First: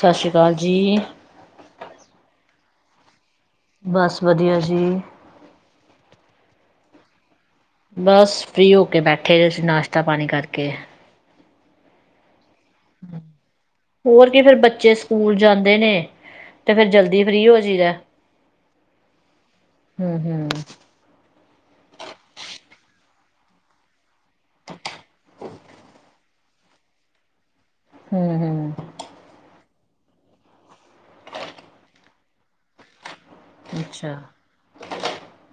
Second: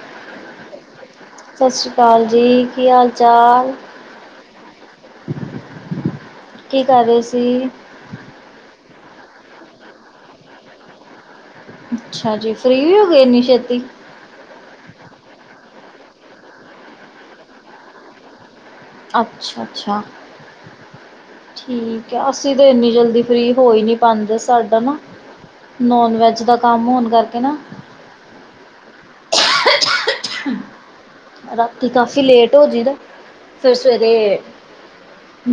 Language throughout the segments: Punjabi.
ਸਾਸੀ ਕਾਲ ਜੀ। ਸਸਰੀ ਕਾਲ ਜੀ, ਕੀ ਹਾਲ-ਚਾਲ? ਬੱਸ ਵਧੀਆ ਜੀ। ਕੀ ਕਰ ਰਏ ਸੀ? ਬੱਸ- ਫ੍ਰੀ ਹੋ ਕੇ ਬੈਠੇ ਜੇ ਨਾਸ਼ਤਾ-ਪਾਣੀ ਕਰਕੇ। ਅੱਛਾ ਜੀ। ਫ੍ਰਰੀ ਹੋਗੇ ਇੰਨੀ ਛੇਤੀ? ਹੋਰ ਕੀ ਫਿਰ ਬੱਚੇ ਸਕੂਲ ਜਾਂਦੇ ਨੇ ਤੇ ਫੇਰ ਜਲਦੀ ਫ੍ਰਰੀ ਹੋ ਜਾਈਦਾ। ਅੱਛਾ- ਅੱਛਾ। ਹੂੰ ਹੂੰ। ਠੀਕ ਐ, ਅਸੀਂ ਤਾਂ ਇੰਨੀ ਜਲਦੀ ਫ੍ਰਰੀ ਹੋਏ ਨੀ ਪਾਂਦੇ ਸਾਡਾ ਨਾ ਨੌਨ ਵੈੱਜ ਦਾ ਕੰਮ ਹੋਣ ਕਰਕੇ ਨਾ ਹੂੰ-ਹੂੰ। [unintelligible] ਰਾਤੀ ਕਾਫੀ ਲੇਟ ਓ ਜਈਦਾ। ਫਿਰ ਅੱਛਾ ਸਵੇਰੇ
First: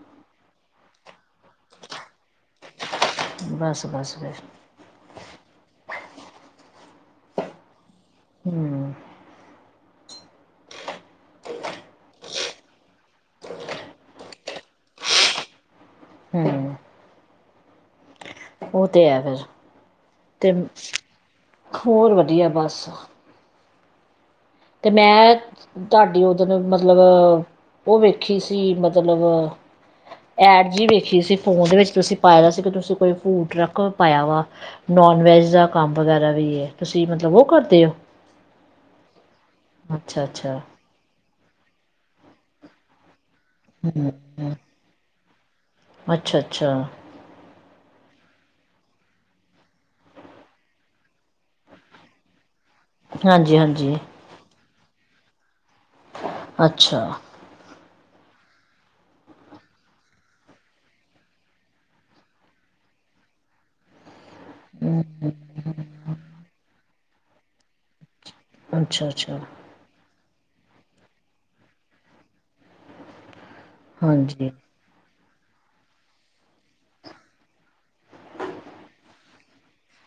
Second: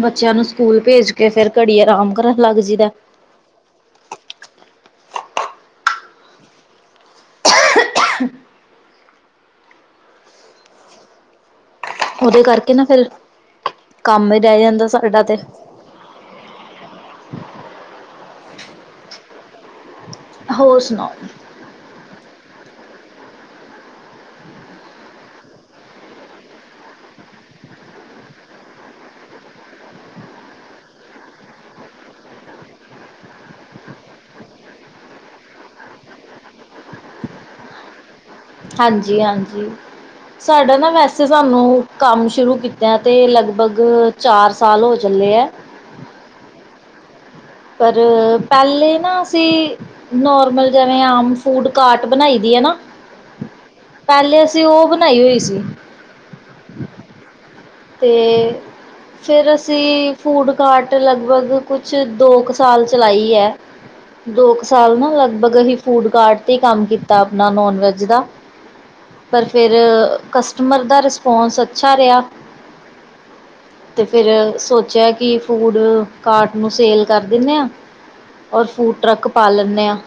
ਬੱਚਿਆਂ ਨੂੰ ਸਕੂਲ ਭੇਜ ਕੇ, ਫਿਰ ਘੜੀ ਆਰਾਮ ਕਰਨ ਲੱਗ ਜਈਦਾ ਏ। ਬਸ- ਬਸ ਫੇਰ। ਹਮ। ਉਹਦੇ ਕਰਕੇ ਨਾ ਫਿਰ, ਕੰਮ ਈ ਰਹਿ ਜਾਂਦੇ ਸਾਡਾ ਤੇ। ਹਮ। ਉਹ ਤੇ ਐ ਫਿਰ, ਤੇ ਹੋਰ ਸੁਣਾਓ ਹੋਰ ਵਧੀਆ ਬੱਸ। ਤੇ ਮੈਂ ਧਾਡੀ ਉਹ ਦਿਨ ਮਤਲਬ ਉਹ ਵੇਖੀ ਸੀ ਮਤਲਬ ਐਡ ਜੀ ਵੇਖੀ ਸੀ ਫੋਨ ਦੇ ਵਿੱਚ ਤੁਸੀਂ ਪਾਇਆ ਸੀ ਕਿ ਤੁਸੀਂ ਕੋਈ ਫੂਟ ਟਰੱਕ ਪਾਇਆ ਵਾ। ਨੌਨ-ਵੈੱਜ ਦਾ ਕੰਮ ਵਗੈਰਾ ਵੀ ਏ ਤੁਸੀਂ ਮਤਲਬ ਓ ਕਰਦੇ ਓ? ਹਾਂਜੀ-ਹਾਂਜੀ, ਅੱਛਾ ਅੱਛਾ ਸਾਡਾ ਨਾ ਵੈਸੇ ਸਾਨੂੰ ਕੰਮ ਸ਼ੁਰੂ ਕੀ ਤਾ ਤੇ ਲਗਭਗ ਚਾਰ ਸਾਲ ਹੋ ਚੱਲੇ ਐ। ਅੱਛਾ- ਅੱਛਾ। ਪਰ--ਰ ਪੇਲੇੇ ਨਾ ਅਸੀਂ ਨੌਰਮਲ ਜਿਵੇਂ ਆਮ ਫੂਟ-ਕਾਟ ਬਣਾਈ ਦੀ ਐ ਨਾ ਹਾਂਜੀ- ਹਾਂਜੀ। ਤੇ ਓ ਬਣਾਈ ਹੋਈ ਸੀ। ਅੱਛਾ। ਤੇ ਫੇਰ ਅਸੀਂ ਫੂਟ-ਕਾਟ ਲਗਭਗ ਕੁਛ ਦੋ ਕ ਸਾਲ ਚਲਾਈ ਐ। ਦੋ ਕ ਸਾਲ ਨਾ ਲਗਭਗ ਅਸੀਂ ਫੂਟ-ਕਾਟ ਤੇ ਕੰਮ ਕੀਤਾ ਆਪਣਾ ਨੋਨ ਵੈਜ ਦਾ। ਅੱਛਾ- ਅੱਛਾ। ਆ ਕਸਟਮਰ ਦਾ ਰਸਪੌਂਸ ਅੱਛਾ ਰੇਆ ਤੇ ਹਾਂਜੀ ਫੇਰ ਸੋਚੇਆ ਕੀ ਫੂਡ ਕਾਟ ਨੂੰ ਸੇਲ ਕਰ ਦਿੰਨੇ ਆ ਔਰ ਫੂਡ ਟਰੱਕ ਪਾ ਲੇਂਨੇ ਆ।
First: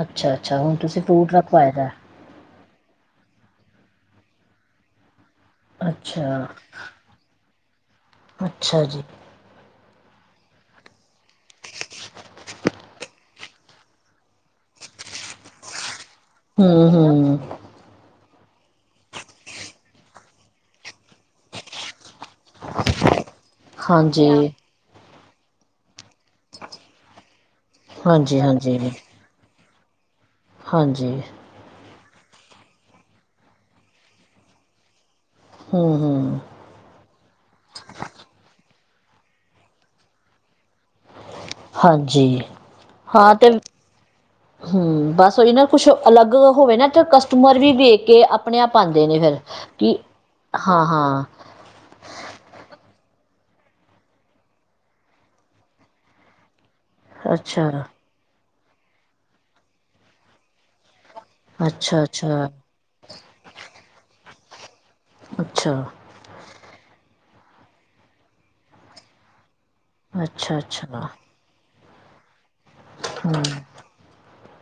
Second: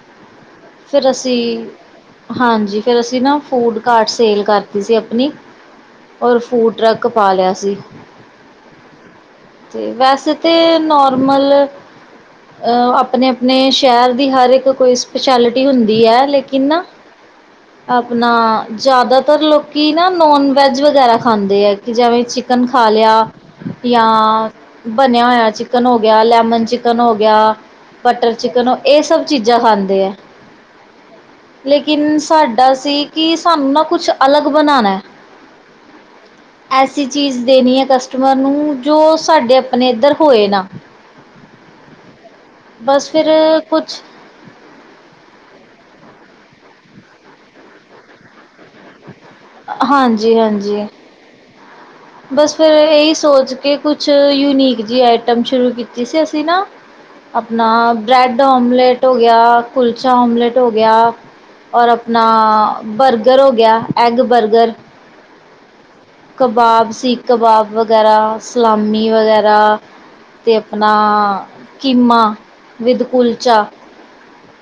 ਅੱਛਾ - ਅੱਛਾ ਹੁਣ ਤੁਸੀਂ ਫਿਰ ਫੂਟ ਅਸੀਂ ਟਰੱਕ ਪਾਇਆ ਦ। ਹਾਂਜੀ ਫਿਰ ਅਸੀਂ ਨਾ ਫੂਡ ਕਾਰਟ ਸੇਲ ਕਰਤੀ ਸੀ ਆਪਣੀ ਔਰ ਅੱਛਾ ਫੂਡ ਟਰੱਕ ਪਾ ਲੇਆ ਸੀ। ਅੱਛਾ ਜੀ। ਅਤੇ ਵੈਸੇ ਤੇ ਨੋਰਮਲ ਅ ਆਪਣੇ-ਆਪਣੇ ਸ਼ੈਰ ਦੀ ਹਰ ਇੱਕ ਕੋਈ ਸ਼ਪਸੈਲਟੀ ਹੁੰਦੀ ਆ ਲੇਕਿਨ ਹੂੰ ਨਾ -ਹੂੰ। ਆਪਣਾ ਜ਼ਿਆਦਾਤਰ ਲੋਕੀ ਨਾ ਨੋਨ ਵੈਜ ਵਗੈਰਾ ਖਾਂਦੇ ਆ ਕਿ ਜਿਵੇਂ ਚਿਕ ਚਿਕਨ ਖਾ ਲੇਆ ਹਾਂਜੀ ਜਾਂ ਬਣੇਆ ਹੋਏਆ ਚਿਕਨ ਹੋ ਗੇਆ ਲੈਮਨ ਚਿਕਨ ਹੋ ਗੇਆ ਬਟਰ ਹਾਂਜੀ ਚਿਕਨ ਹੋ ਹਾਂਜੀ ਏ ਸਭ ਚੀਜ਼ਾਂ ਖਾਂਦੇ ਐ। ਹਾਂਜੀ। ਲੇਕਿਨ ਸਾਡਾ ਸੀ ਕੀ ਸਾਨੂੰ ਨਾ ਕੁੱਛ ਅਲੱਗ ਬਣਾਨਾ। ਹੂੰ - ਹੂੰ। ਐਸੀ ਚੀਜ਼ ਦੇਣੀ ਐ ਕਸਟਮਰ ਨੂੰ ਜੋ ਸਾਡੇ ਆਪਣੇ ਏੱਧਰ ਹੋਏ ਨਾ। ਹਾਂਜੀ ਬਸ ਫਿਰ ਹਾਂ ਤੇ ਕੁਛ ਹੂੰ ਬਸ ਉਹੀ ਨਾ ਕੁਛ ਅਲੱਗ ਹੋਵੇ ਨਾ ਤੇ ਕਸਟਮਰ ਵੀ ਵੇਖ ਕੇ ਆਪਣੇ ਆਪ ਆਂਦੇ ਨੇ ਫਿਰ। ਕੀ, ਹਾਂਜੀ ਹਾਂ ਹਾਂਜੀ - ਹਾਂ। ਬਸ ਫਿਰ ਏਹੀ ਸੋਚ ਕੇ ਕੁਛ ਯੂਨੀਕ ਜੀ ਆਈਟਮ ਸ਼ੁਰੂ ਕੀਤੀ ਸੀ ਅਸੀਂ ਨਾ ਅੱਛਾ ਆਪਣਾ ਬ੍ਰੈਡ ਆਮਲੇਟ ਹੋ ਗੇਆ ਕੁਲਚਾ ਆਮਲੇਟ ਹੋ ਗੇਆ ਔਰ ਅੱਛਾ ਆਪਣਾ ਅੱਛਾ ਬਰਗਰ ਹੋ ਗੇਆ ਐੱਗ ਬਰਗਰ। ਅੱਛਾ। ਕਬਾਬ ਸੀ ਕਬਾਬ ਵਗੈਰਾ ਸਲਾਮੀ ਵਗੈਰਾ ਤੇ ਅੱਛਾ ਆਪਣਾ ਅੱਛਾ ਕੀਮਾ। ਵਿੱਦ ਹੂੰ ਕੁਲਚਾ,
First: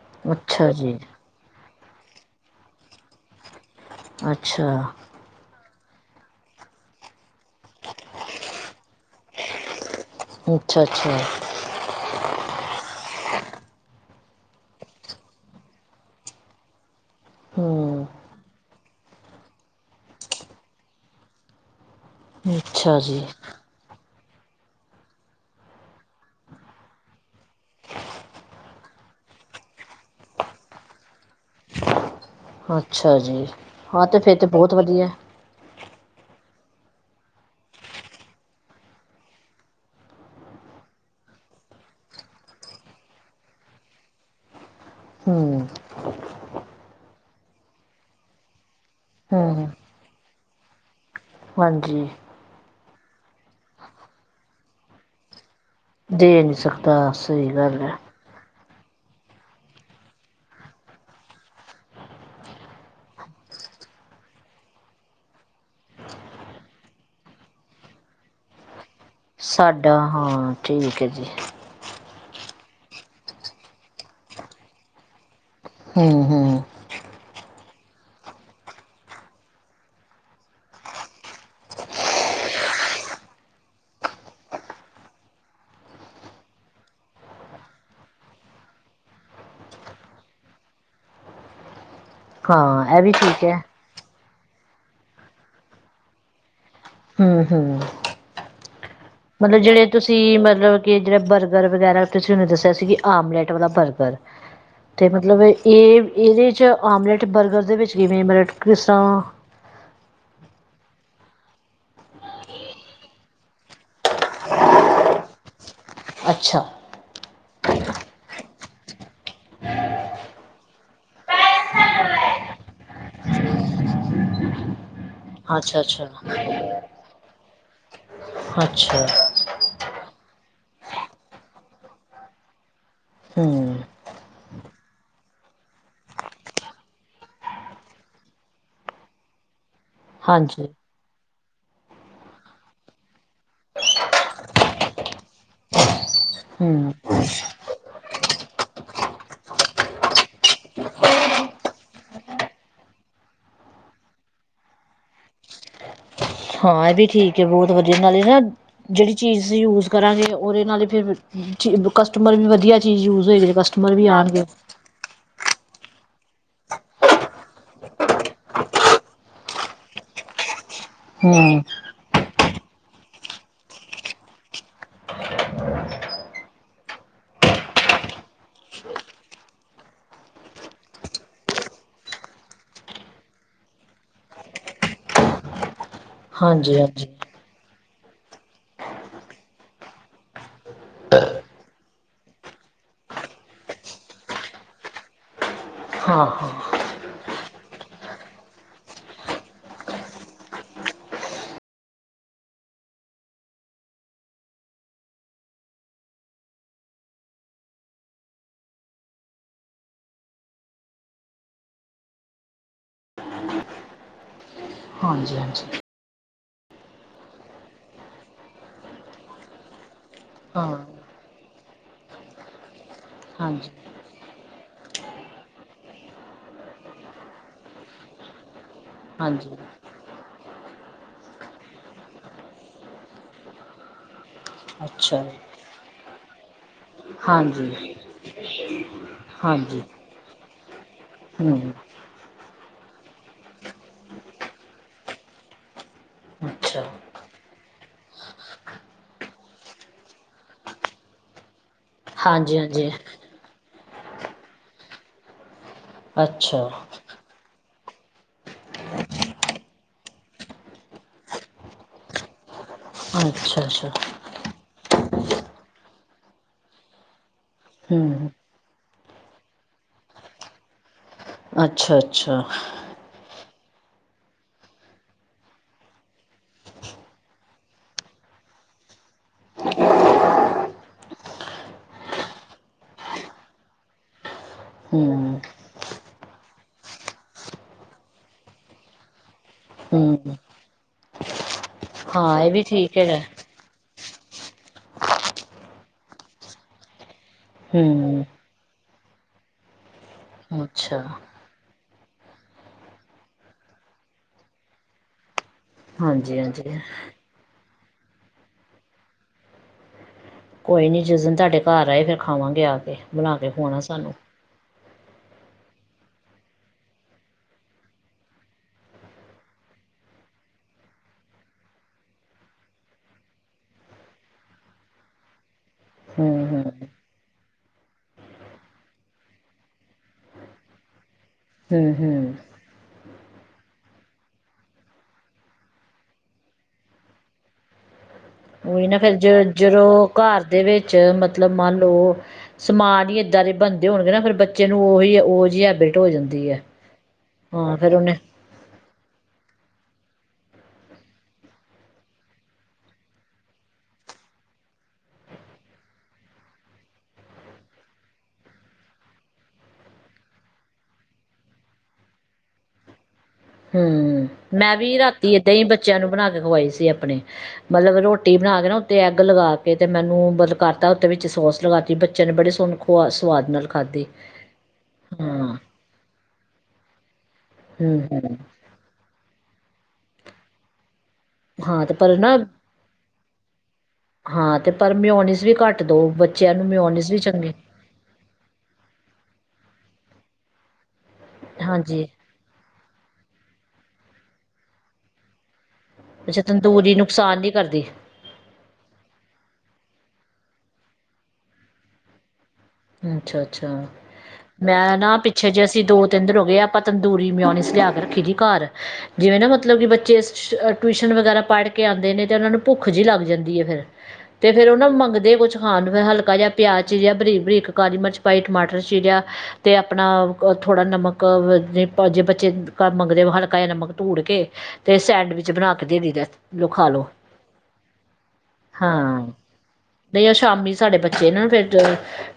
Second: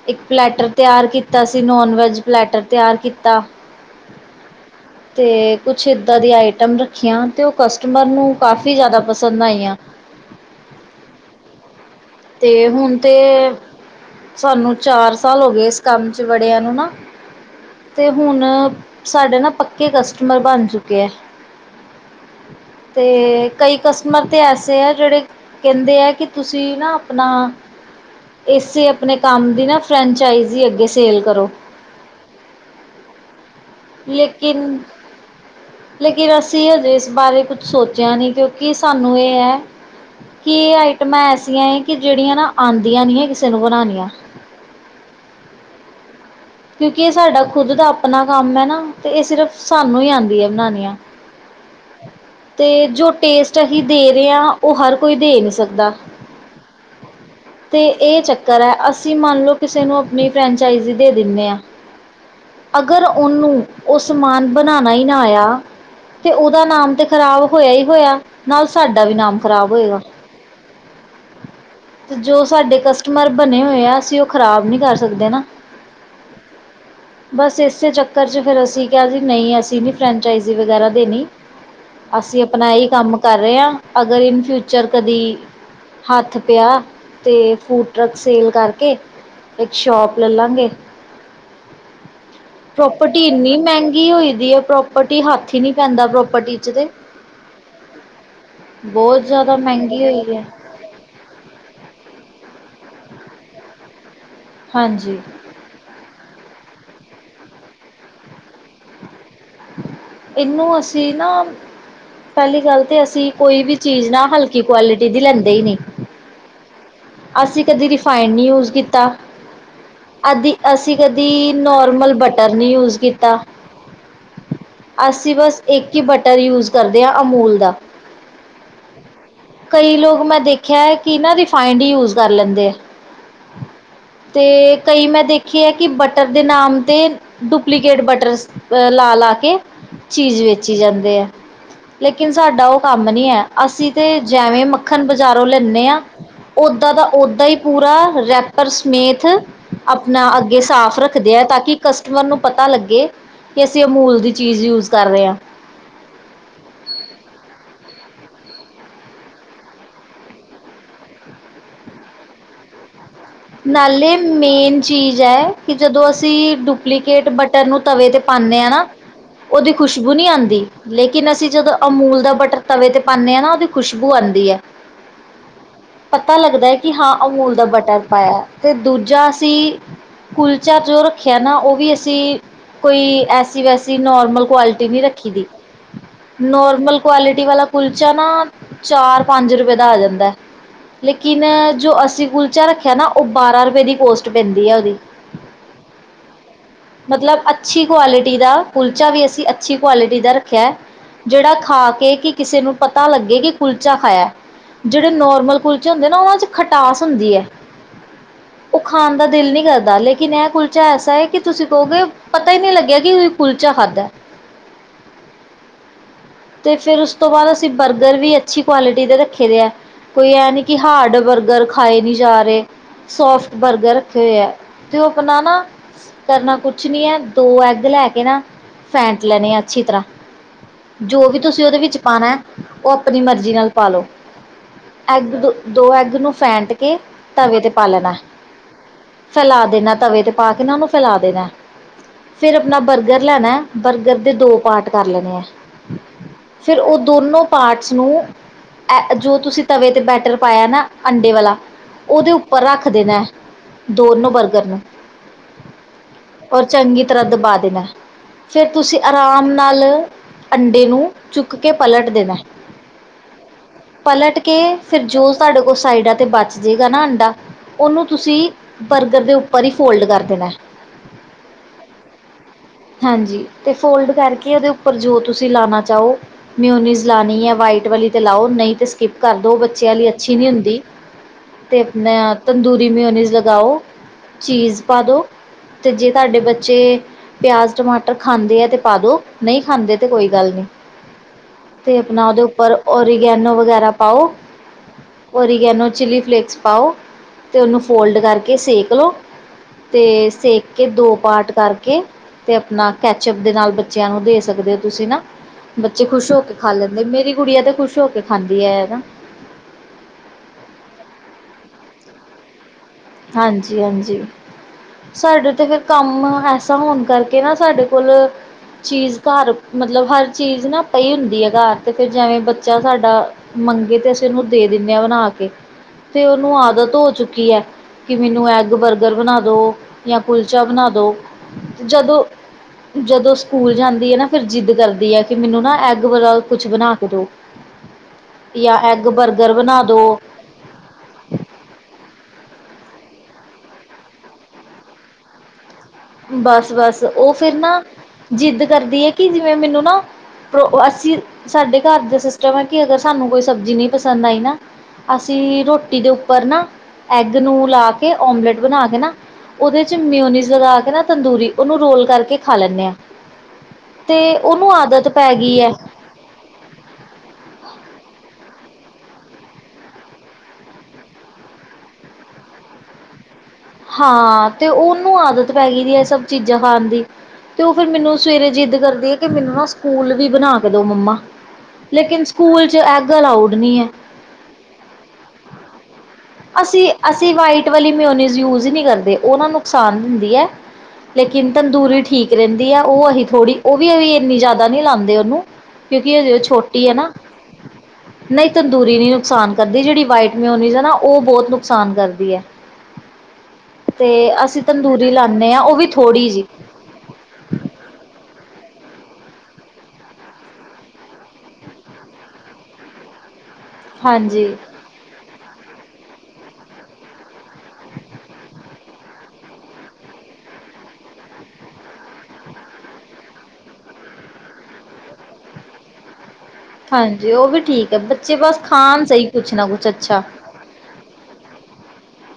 ਇੱਕ ਪਲੈਟਰ ਅੱਛਾ ਜੀ ਤਿਆਰ ਕੀ ਤਾਂ ਅਸੀਂ ਨੋਨ ਵੈਜ ਪਲੈਟਰ ਤਿਆਰ ਕੀ ਅੱਛਾ। ਤੇ ਕੁੱਛ ਏਦਾ ਦੀ ਆਈਟਮ ਰੱਖੀਆਂ ਤੇ ਓ ਕਸਟਮਰ ਨੂੰ ਕਾਫ਼ੀ ਜਾਦਾ ਪਸੰਦ ਆਈਆਂ। ਅੱਛਾ - ਅੱਛਾ। ਤੇ ਹੁਣ ਤੇ। ਸਾਨੂੰ ਚਾਰ ਸਾਲ ਹੋ ਗਏ ਏਸ ਕੰਮ 'ਚ ਬੜਿਆਂ ਨੂੰ ਨਾ। ਹੂੰ। ਤੇ ਹੁਨ ਸਾਡੇ ਨਾ ਪੱਕੇ ਕਸਟਮਰ ਬਨ ਚੁੱਕੇ ਆ। ਅੱਛਾ ਤੇ ਜੀ ਕਈ ਕਸਟਮਰ ਤੇ ਐਸੇ ਆ ਜੇੜੇ ਕਹਿੰਦੇ ਆ ਕਿ ਤੁਸੀਂ ਨਾ ਆਪਨਾ ਏਸੇ ਆਪਣੇ ਕੰਮ ਦੀ ਨਾ ਫਰੈਂਚਆਈਜ਼ੀ ਅੱਗੇ ਸੇਲ ਕਰੋ। ਅੱਛਾ ਜੀ ਹਾਂ ਤੇ ਫਿਰ ਤੇ ਲੇਕਿਨ ਬਹੁਤ ਵਧੀਆ ਲੇਕਿਨ ਅਸੀਂ ਹਜੇ ਇਸ ਬਾਰੇ ਕੁਛ ਸੋਚਿਆ ਨੀ ਕਿਉੰਕਿ ਸਾਨੂੰ ਏਹ ਐ। ਕੀ ਆਈਟਮਾਂ ਐਸੀਆਂ ਹੈ ਕਿ ਜਿਹੜੀਆਂ ਨਾ ਆਂਦੀਆਂ ਨੀ ਆ ਕਿਸੇ ਨੂੰ ਬਨਾਨੀਆਂ। ਹੂੰ। ਕਿਉਂਕਿ ਇਹ ਸਾਡਾ ਖੁੱਦ ਦਾ ਆਪਣਾ ਕੰਮ ਹੈ ਨਾ ਤੇ ਇਹ ਸਿਰਫ਼ ਹੂੰ ਸਾਨੂੰ ਹੀ ਆਂਦੀਆ ਬਨਾਨੀਆਂ। ਹਾਂਜੀ ਤੇ ਜੋ ਟੇਸਟ ਅਸੀਂ ਦੇ ਰਹੇ ਹਾਂ ਓ ਹਰ ਕੋਈ ਦੇ ਨੀ ਸਕਦਾ। ਦੇ ਨੀ ਸਰ ਦਾ ਸਈ ਗੱਲ ਐ। ਤੇ ਇਹ ਚੱਕਰ ਹੈ ਅਸੀਂ ਮੰਨ ਲਓ ਕਿਸੇ ਨੂੰ ਆਪਣੀ ਫਰੈਂਚਾਈਜੀ ਦੇ ਦਿੰਨੇ ਆ। ਅਗਰ ਓਨੂੰ ਉਹ ਸਮਾਨ ਬਨਾਨਾ ਈ ਨਾ ਆਇਆ। ਤੇ ਓਦਾ ਨਾਮ ਤੇ ਖ਼ਰਾਬ ਹੋਇਆ ਹੀ ਹੋਇਆ ਨਾਲ ਸਾਡਾ ਵੀ ਨਾਮ ਖ਼ਰਾਬ ਸਾਡਾ ਹੋਏਗਾ। ਹਾਂ ਠੀਕ ਹੈ ਜੀ। ਤੇ ਜੋ ਸਾਡੇ ਕਸਟਮਰ ਬਨੇ ਹੋਏ ਆ ਅਸੀਂ ਓਹ ਖ਼ਰਾਬ ਨੀ ਕਰ ਸਕਦੇ ਨਾ। ਹੂੰ-ਹੂੰ ਬਸ ਏਸੇ ਚੱਕਰ ਚ ਫਿਰ ਅਸੀ ਕਿਹਾ ਸੀ ਨਈ ਅਸੀਂ ਨੀ ਫਰੈਂਚਾਈਜੀ ਵਗੈਰਾ ਦੇਨੀ। ਅਸੀਂ ਆਪਨਾ ਇਹਹੀ ਕੰਮ ਕਰ ਰਹੇ ਆ, ਅਗਰ ਇਨ ਫਿਊਚਰ ਕਦੀ ਹੱਥ ਪਿਆ। ਤੇ ਫੂਡ ਟਰੱਕ ਸੇਲ ਕਰਕੇ ਇੱਕ ਸ਼ੋਪ ਲੈਲਾਂਗੇ। [inaudible] ਹਾਂ ਇਹ ਵੀ ਪ੍ਰੋਪਰਟੀ ਠੀਕ ਇੰਨੀ ਹੈ ਮਹਿੰਗੀ ਹੋਈ ਦੀ ਐ, ਪ੍ਰੋਪਰਟੀ ਹੱਥ ਹੀ ਨੀ ਪੈਂਦਾ ਪ੍ਰੋਪਰਟੀ ਚ ਤੇ ਹਮ ਹਮ ਬਹੁਤ ਜ਼ਿਆਦਾ ਮਤਲਬ ਜੇੜੇ ਮਹਿੰਗੀ ਤੁਸੀਂ ਹੋਈ ਹੈ ਮਤਲਬ ਕਿ ਜੇੜਾ ਬਰਗਰ ਵਗੈਰਾ ਤੁਸੀਂ ਹੁਨੇ ਦੱਸਿਆ ਸੀ ਆਮਲੇਟ ਵਾਲਾ ਬਰਗਰ। ਤੇ ਹਾਂਜੀ ਮਤਲਬ ਇਹ ਇਹਦੇ 'ਚ ਆਮਲੇਟ ਬਰਗਰ ਦੇ ਵਿੱਚ ਕਿਵੇਂ ਬਲਟ ਕਿਸਰਾਂ ਇਹਨੂੰ ਅਸੀਂ ਨਾ ਪਹਿਲੀ ਗੱਲ ਤੇ ਅਸੀਂ ਕੋਈ ਵੀ ਚੀਜ਼ ਨਾ ਹਲਕੀ ਕੁਆਲਿਟੀ ਦੀ ਲੈਂਦੇ ਈ ਨਈ ਅੱਛਾ - ਅਸੀਂ ਕਦੀ ਰਿਫਾਈਡ ਨੀ ਯੂਜ ਕੀਤਾ। ਅਦੀ ਅਸੀਂ ਕਦੀ ਨੋਰਮਲ ਬਟਰ ਨੀ ਯੂਜ ਕੀਤਾ। ਅਸੀਂ ਬਸ ਅੱਛਾ ਏਕ ਹੀ ਅੱਛਾ ਬਟਰ ਯੂਜ ਕਰਦੇ ਆ ਅਮੂਲ ਦਾ ਅੱਛਾ ਕਈ ਲੋਕ ਮੈਂ ਦੇਖਿਆ ਹੈ ਕਿ ਨਾ ਰਿਫਾਈੰਡ ਹੀ ਯੂਜ ਕਰ ਲੈਂਦੇ ਆ। ਹਮ ਤੇ ਕਈ ਮੈਂ ਦੇਖੇ ਹੈ ਕਿ ਬਟਰ ਦੇ ਨਾਮ 'ਤੇ ਡੁਪਲੀਕੇਟ ਬਟਰ ਅ ਲਾ ਲਾ ਕੇ ਚੀਜ਼ ਹਾਂਜੀ ਵੇਚੀ ਜਾਂਦੇ ਹੈ ਲੇਕਿਨ ਸਾਡਾ ਉਹ ਕੰਮ ਨੀ ਐ। ਅਸੀਂ ਤੇ ਜੇਵੇ ਮੱਖਣ ਬਜ਼ਾਰੋ ਲੈਨੇ ਆ ਓਦਾਂ ਹੂੰ ਦਾ ਓਦਾਂ ਈ ਪੂਰਾ ਰੈਪਰ ਸਮੇਤ ਅਪਨਾ ਅੱਗੇ ਸਾਫ਼ ਰੱਖਦੇ ਆ ਤਾਂ ਕਿ ਕਸ ਟਮਰ ਨੂੰ ਪਤਾ ਲੱਗੇ ਕਿ ਅਸੀਂ ਅਮੂਲ ਦੀ ਚੀਜ਼ ਯੂਜ ਕਰ ਰਏ ਆ। ਹਾਂ ਐ ਵੀ ਠੀਕ ਏ ਬੋਤ ਵਧੀਆ ਨਾਲੇ ਨਾ ਜੇੜੀ ਚੀਜ਼ ਯੂਜ ਕਰਾਂਗੇ ਉਦੇ ਨਾਲ ਹੀ ਫਿਰ ਕਸਟਮਰ ਵੀ ਵਧੀਆ ਚੀਜ਼ ਯੂਜ ਹੋਏਗੀ ਕਸਟਮਰ ਵੀ ਨਾਲੇ ਆਣਗੇ। ਮੇਨ ਚੀਜ਼ ਐ ਕਿ ਅਸੀਂ ਡੁਪਲੀਕੇਟ ਬਟਰ ਨੂੰ ਤਵੇ ਤੇ ਪਾਨੇ ਆ ਨਾ ਓਦੀ ਖੁਸ਼ਬੂ ਨੀ ਆਂਦੀ ਲੇਕਿਨ ਹੂੰ ਅਸੀਂ ਜਦੋਂ ਅਮੂਲ ਦਾ ਬਟਰ ਤਵੇ ਤੇ ਪਾਨੇ ਆ ਨਾ ਓਦੀ ਖੁਸ਼ਬੂ ਆਂਦੀ ਐ। ਪਤਾ ਲੱਗਦਾ ਕਿ ਹਾਂ ਅਮੂਲ ਦਾ ਬਟਰ ਪਾਇਆ ਤੇ ਦੂਜਾ ਅਸੀ ਕੁਲਚਾ ਜੋ ਰੱਖਿਆ ਨਾ ਉਹ ਵੀ ਅਸੀਂ ਕੋਈ ਐਸੀ ਵੈਸੀ ਨੋਰਮਲ ਕੁਆਲਿਟੀ ਨੀ ਰੱਖੀ ਦੀ। ਹਾਂਜੀ ਨੋਰਮਲ ਹਾਂਜੀ ਕੁਆਲਿਟੀ ਵਾਲਾ ਕੁਲਚਾ ਨਾ ਚਾਰ-ਪੰਜ ਰੁਪਏ ਦਾ ਆ ਜਾਂਦਾ। ਲੇਕਿਨ ਜੋ ਅਸੀਂ ਕੁਲਚਾ ਰੱਖ ਖਿਆ ਨਾ ਓ ਬਾਰਾਂ ਰੁਪਏ ਦੀ ਕੋਸਟ ਪੈਂਦੀ ਐ ਓਦੀ। ਹਾਂ-ਹਾਂ ਮਤਲਬ ਅੱਛੀ ਕੁਆਲਿਟੀ ਦਾ ਕੁਲਚਾ ਵੀ ਅਸੀਂ ਅੱਛੀ ਕੁਆਲਟੀ ਦਾ ਰੱਖਿਆ। ਜੇੜਾ ਖਾ ਕੇ ਕਿ ਕਿਸੇ ਨੂੰ ਪਤਾ ਲੱਗੇ ਕਿ ਕੁਲਚਾ ਖਾਇਆ। ਜੇੜੇ ਨੋਰਮਲ ਕੁਲਚੇ ਹੁੰਦੇ ਨਾ ਉਨਾਂ ਚ ਖਟਾਸ ਹੁੰਦੀ ਐ। ਉਹ ਖਾਣ ਦਾ ਦਿਲ ਨੀ ਕਰਦਾ ਲੇਕਿਨ ਇਹ ਕੁਲਚਾ ਐਸਾ ਏ ਕਿ ਤੁਸੀਂ ਕਹੋਗੇ ਪਤਾ ਈ ਨੀ ਲੱਗਿਆ ਕਿ ਕੁਲਚਾ ਖਾਧਾ। ਹਾਂਜੀ-ਹਾਂਜੀ। ਤੇ ਫਿਰ ਉਸ ਤੋਂ ਬਾਦ ਅਸੀਂ ਬਰਗਰ ਵੀ ਅੱਛੀ ਕੁਆਲਿਟੀ ਦੇ ਰੱਖੇ ਦੇ ਐ। ਕੋਈ ਐ ਨੀ ਹਾਂ ਕਿ ਹਾਡ ਬਰਗਰ ਖਾਏ ਨੀ ਜਾ ਰੇ ਸੋਫਟ ਹਾਂਜੀ ਬਰਗਰ ਰੱਖੇ ਹੋਏ ਐ ਤੇ ਉਹ ਅਪਣਾ ਨਾ ਕਰਨਾ ਕੁਛ ਨੀ ਐ ਦੋ ਐਗ ਲੈ ਕੇ ਨਾ ਫੈਂਟ ਲੈਣੇ ਹਾਂਜੀ ਆ ਅੱਛੀ ਤਰਾ। ਜੋ ਵੀ ਤੁਸੀਂ ਉਦੇ ਵਿੱਚ ਪਾਣਾ ਉਹ ਆਪਣੀ ਮਰਜ਼ੀ ਨਾਲ ਪਾ ਲੋ। ਅੱਛਾ ਐਗ ਜੀ, ਦੂ ਦੋ ਐੱਗ ਨੂੰ ਫੈਂਟ ਕੇ ਤਵੇ ਤੇ ਪਾ ਹਾਂਜੀ ਲੈਣਾ। ਫੈਲਾ ਹਾਂਜੀ ਦੇਣਾ ਤਵੇ ਤੇ ਪਾ ਕੇ ਨਾ ਉਨੂੰ ਫੈਲਾ ਦੇਣਾ। ਹੂੰ ਫੇਰ ਆਪਣਾ ਬਰਗਰ ਲੈਣਾ ਬਰਗਰ ਦੇ ਦੋ ਪਾਟ ਕਰ ਲੈਣੇ ਐ। ਫਿਰ ਅੱਛਾ ਓ ਦੋਨੋਂ ਪਾਰਟਸ ਨੂੰ ਐ ਜੋ ਤੁਸੀਂ ਤਵੇ ਤੇ ਬੈਟਰ ਪਾਇਆ ਨਾ ਅੰਡੇ ਵਾਲਾ ਉਦੇ ਹਾਂਜੀ ਉੱਪਰ ਰੱਖ ਹਾਂਜੀ ਦੇਣਾ ਦੋਨੋਂ ਬਰਗਰ ਨੂੰ। ਅੱਛਾ ਔਰ ਚੰਗੀ ਤਰਾ ਦਬਾ ਦੇਣਾ। ਫੇਰ ਤੁਸੀਂ ਆਰਾਮ ਨਾਲ ਅੰਡੇ ਨੂੰ ਚੁੱਕ ਕੇ ਪਲਟ ਦੇਣਾ। [unintelligible] ਪਲਟ ਕੇ ਫੇਰ ਜੋ ਸਾਡੇ ਕੋਲ ਸਾਈਡਾਂ ਤੇ ਬਚ ਜੇਗਾ ਨਾ ਅੰਡਾ ਉਨੂੰ ਹੂੰ ਤੁਸੀਂ ਬਰਗਰ ਦੇ ਉੱਪਰ ਈ ਫੋਲਡ ਕਰ ਦੇਣਾ। ਅੱਛਾ-ਅੱਛਾ। ਹਾਂਜੀ ਤੇ ਫੋਲਡ ਕਰਕੇ ਉਦੇ ਉੱਪਰ ਜੋ ਤੁਸੀਂ ਲਾਣਾ ਚਾਓ ਮਿਓਨੀਜ਼ ਲਾਣੀ ਐ ਵਾਈਟ ਵਾਲੀ ਲਾਓ ਨੀ ਤੇ ਸਕਿਪ ਕਰ ਦੋ ਬੱਚਿਆਂ ਲਈ ਅੱਛੀ ਨੀ ਹੁੰਦੀ। ਤੇ ਆਪਣਾ ਤੰਦੂਰੀ ਮਿਓਨੀਜ਼ ਲਗਾਓ ਚੀਜ਼ ਪਾ ਦੋ ਹੂੰ ਤੇ ਜੇ ਤਾਡੇ ਬੱਚੇ ਪਿਆਜ਼, ਟਮਾਟਰ ਖਾਂਦੇ ਆ ਤੇ ਪਾ ਦੋ ਨਈ ਖਾਂਦੇ ਤੇ ਕੋਈ ਹੂੰ ਗੱਲ ਨੀ। ਤੇ ਆਪਣਾ ਹਾਂ ਉਦੇ ਇਹ ਵੀ ਉਪਰ ਠੀਕ ਹੈਗਾ ਓਰੀਗੈਨੋ ਵਗੈਰਾ ਪਾਓ ਓਰੀਗੈਨੋ ਚਿੱਲੀ ਫਲੀਕਸ ਪਾਓ ਤੇ ਉਹਨੂੰ ਫੋਲਡ ਹੂੰ ਕਰਕੇ ਸੇਕ ਲਓ ਤੇ ਸੇਕ ਕੇ ਅੱਛਾ ਦੋ ਪਾਟ ਕਰ ਕੇ ਤੇ ਆਪਣਾ ਕੈਚਅਪ ਦੇ ਨਾਲ਼ ਬੱਚਿਆਂ ਨੂੰ ਦੇ ਸਕਦੇ ਹੋ ਤੁਸੀਂ ਨਾ ਬੱਚੇ ਖੁਸ਼ ਹੋ ਹਾਂਜੀ ਕੇ ਖਾ ਹਾਂਜੀ ਲੈਂਦੇ ਮੇਰੀ ਗੁੜੀਆ ਤੇ ਖੁਸ਼ ਹੋ ਕੇ ਖਾਂਦੀ ਹੈ ਨਾ। ਕੋਈ ਨ੍ਹੀਂ ਜਿਸ ਦਿਨ ਤੁਹਾਡੇ ਘਰ ਆਏ ਫਿਰ ਖਾਵਾਂਗੇ ਆ ਕੇ। ਬਣਾ ਕੇ ਖਵਾਉਣਾ ਹਾਂਜੀ ਸਾਨੂੰ ਹਾਂਜੀ। ਸਾਡੇ ਤੇ ਫੇਰ ਕੰਮ ਐਸਾ ਹੋਣ ਕਰਕੇ ਨਾ ਸਾਡੇ ਕੋਲ ਚੀਜ਼ ਘਰ ਮਤਲਬ ਹਰ ਚੀਜ਼ ਨਾ ਪਈ ਹੁੰਦੀ ਆ ਘਰ ਤੇ ਫਿਰ ਜਿਵੇਂ ਬੱਚਾ ਸਾਡਾ ਮੰਗੇ ਤੇ ਅਸੀਂ ਉਹਨੂੰ ਦੇ ਦੇਣੇ ਆ ਬਣਾ ਕੇ ਤੇ ਹੂੰ ਉਹਨੂੰ ਹੂੰ ਆਦਤ ਹੋ ਚੁੱਕੀ ਐ। ਕਿ ਮੈਨੂੰ ਐਗ ਬਰਗਰ ਬਣਾ ਦੋ ਜਾਂ ਕੁਲਚਾ ਬਣਾ ਦੋ, ਹੂੰ ਜਦੋਂ ਹੂੰ ਜਦੋਂ ਸਕੂਲ ਜਾਂਦੀ ਏ ਨਾ ਫੇਰ ਜ਼ਿੱਦ ਕਰਦੀ ਆ ਕਿ ਮੈਨੂੰ ਨਾ ਐਗ ਵਾਲਾ ਕੁਛ ਬਣਾ ਕੇ ਦੋ ਯਾ ਐਗ ਬਰਗਰ ਬਣਾ ਦੋ ਉਹਦੇ ਚ ਐ ਮਤਲਬ ਮੰਨ ਲਓ ਸਮਾਨ ਈ ਏਦਾਂ ਦੇ ਬਣਦੇ ਹੋਣਗੇ ਨਾ ਫੇ਼ਰ ਬੱਚੇ ਨੂੰ ਉਹੀ ਉਹ ਜੀ ਹੈਬੀਟ ਬਸ ਬਸ ਉਹ ਫੇਰ ਨਾ ਉਹਨੇ ਜ਼ਿੱਦ ਕਰਦੀ ਆ ਕਿ ਜਿਵੇਂ ਮੈਨੂੰ ਨਾ ਤੋਂ ਅਸੀਂ ਸਾਡੇ ਘਰ ਦਾ ਸਿਸਟਮ ਐ ਕਿ ਅਗਰ ਸਾਨੂੰ ਕੋਈ ਸਬਜ਼ੀ ਨੀ ਪਸੰਦ ਆਈ ਨਾ ਅਸੀਂ ਰੋਟੀ ਦੇ ਉੱਪਰ ਨਾ ਐਗ ਨੂੰ ਲਾ ਕੇ ਓਮਲੇਟ ਬਣਾ ਕੇ ਨਾ ਉਹਦੇ ਚ ਮੇਓਨੀਜ਼ ਲਗਾ ਕੇ ਨਾ ਤੰਦੂਰੀ ਉਹਨੂੰ ਰੋਲ ਕਰਕੇ ਖਾ ਲੈਂਣੇ ਆ। ਹੂੰ ਮੈਂ ਵੀ ਰਾਤੀਂ ਏਦਾਂ ਈ ਹੈ ਬੱਚਿਆਂ ਨੂੰ ਬਣਾ ਕੇ ਖਵਾਈ ਸੀ ਆਪਣੇ ਮਲਬ ਰੋਟੀ ਬਣਾ ਕੇ ਨਾ ਉੱਤੇ ਐੱਗ ਲਵਾ ਕੇ ਤੇ ਮੈਨੂੰ ਮਲਬ ਕਰਤਾ ਉਹਦੇ ਵਿੱਚ ਸੋਸ ਲਵਾ ਤੀ ਬੱਚਿਆਂ ਨੇ ਬੜੇ ਸੋਹਣੇ ਆ ਸਵਾਦ ਨਾਲ਼ ਹਾਂ ਤੇ ਉਹਨੂੰ ਆਦਤ ਪੈ ਗਈ ਐ ਇਹ ਸਭ ਚੀਜ਼ਾਂ ਖਾਣ ਦੀ ਤੇ ਉਹ ਫਿਰ ਹਮ ਮੈਨੂੰ ਹਮ ਸਵੇਰੇ ਜਿੱਦ ਕਰਦੀ ਆ ਕਿ ਮੈਨੂੰ ਨਾ ਸਕੂਲ ਵੀ ਬਣਾ ਕੇ ਦੋ ਮੰਮਾ। ਹਾਂ ਤੇ ਪਰ ਲੇਕਿਨ ਨਾ ਸਕੂਲ 'ਚ ਐਗ ਅਲਾਊਡ ਨੀ ਐ। ਹਾਂ ਤੇ ਪਰ ਮਿਉਨਿਸ ਵੀ ਘੱਟ ਦਾਓ ਬੱਚਿਆਂ ਨੂੰ ਮਿਓਨਿਸ ਵੀ ਚੰਗੀ ਓ ਵਾਲੀ ਮਿਓਨੀਜ਼ ਯੂਜ ਹੀ ਨੀ ਕਰਦੇ ਉਹ ਨਾ ਨੁਕਸਾਨ ਹੁੰਦੀ ਏ ਲੇਕਿੰਨ ਤੰਦੂਰੀ ਹਾਂਜੀ ਠੀ ਕ ਰਹਿੰਦੀ ਹੈ ਉਹ ਹਜੇ ਥੋੜੀ ਉਹ ਵੀ ਅਸੀਂ ਇੰਨੀ ਜ਼ਿਆਦਾ ਨੀ ਲਾਦੇ ਉਹਨੂੰ। ਕਿਉਂਕਿ ਹਜੇ ਉਹ ਅੱਛਾ ਛੋਟੀ ਐ ਤੰਦੂਰੀ ਨਾ। ਨੁਕਸਾਨ ਨਹੀਂ ਕਰਦੀ ਨਈ ਤੰਦੂਰੀ ਨੀ ਨੁਕਸਾਨ ਕਰਦੀ ਜਿਹੜੀ ਵਾਈਟ ਮਿਓਨੀਜ਼ ਨਾ ਉਹ ਬਹੁਤ ਨੁਕਸਾਨ ਕਰਦੀ ਐ। ਅੱਛਾ-ਅੱਛਾ ਮੈਂ ਤੰਦੂਰੀ ਨਾ ਪਿੱਛੇ ਲਾਉਂਦੇ ਹਾਂ ਜੇ ਉਹ ਅਸੀਂ ਵੀ ਦੋ-ਤਿੰਨ ਥੋੜ੍ਹੀ ਦਿਨ ਹੋ ਜਿਹੀ ਗਏ ਆਪਾ ਤੰਦੂਰੀ ਮਿਉਨਿਜ਼ ਲਿਆ ਕੇ ਰੱਖੀਦੀ ਘਰ ਜਿਵੇਂ ਨਾ ਮਤਲਬ ਕਿ ਬੱਚੇ ਟਿਊਸ਼ਨ ਵਗੈਰਾ ਪੜ੍ਹ ਕੇ ਆਉਂਦੇ ਨੇ ਤੇ ਉਹਨਾਂ ਨੂੰ ਭੁੱਖ ਜਿਹੀ ਲੱਗ ਜਾਂਦੀ ਫਿਰ ਹਾਂਜੀ ਤੇ ਫੇਰ ਉਹਨਾ ਮੰਗਦੇ ਕੁਛ ਖਾਣ ਨੂੰ ਫਿਰ ਹਲਕਾ ਜਿਹਾ ਪਿਆਜ ਚੀਰਿਆ ਬਰੀਕ-ਬਰੀਕ ਕਾਲੀ ਮਿਰਚ ਪਾਈ, ਟਮਾਟਰ ਚੀਰਿਆ ਤੇ ਆਪਣਾ ਓ ਥੋੜ੍ਹਾ ਨਮਕ ਜੇ ਬੱਚੇ ਕ ਮੰਗਦੇ ਹਲਕਾ ਜਿਹਾ ਨਮਕ ਧੂੜ ਕੇ ਤੇ ਸੈਂਡਵਿਚ ਬਣਾ ਕੇ ਦੇ ਦਈ ਦੈ। ਹਾਂਜੀ ਉਹ ਵੀ ਠੀਕ ਐ, ਬੱਚੇ ਬਸ ਖਾਣ ਹਾਂ ਸਹੀ ਕੁਛ ਨਾ ਕੁਛ ਅੱਛਾ। ਨਹੀਂ ਉਹ ਸ਼ਾਮੀ ਸਾਡੇ ਬੱਚੇ ਨਾ ਫਿਰ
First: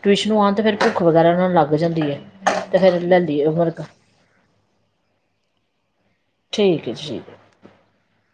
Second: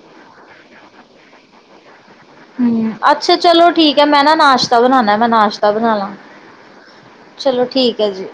ਟਿਊਸ਼ਨੋ ਨੂੰ ਆਉਣ ਤਾਂ ਫਿਰ ਭੁੱਖ ਵਗੈਰਾ ਉਹਨਾਂ ਨੂੰ ਲੱਗ ਜਾਂਦੀ ਐ। ਹੂੰ ਅੱਛਾ ਚਲੋ ਠੀਕ ਐ, ਮੈਂ ਨਾ ਨਾਸ਼ਤਾ ਬਣਾਣਾ ਮੈਂ ਨਾਸ਼ਤਾ ਬਣਾ ਲਾ। ਠੀਕ ਹੈ ਜੀ ਠੀਕ ਚਲੋ ਠੀਕ ਐ ਜੀ।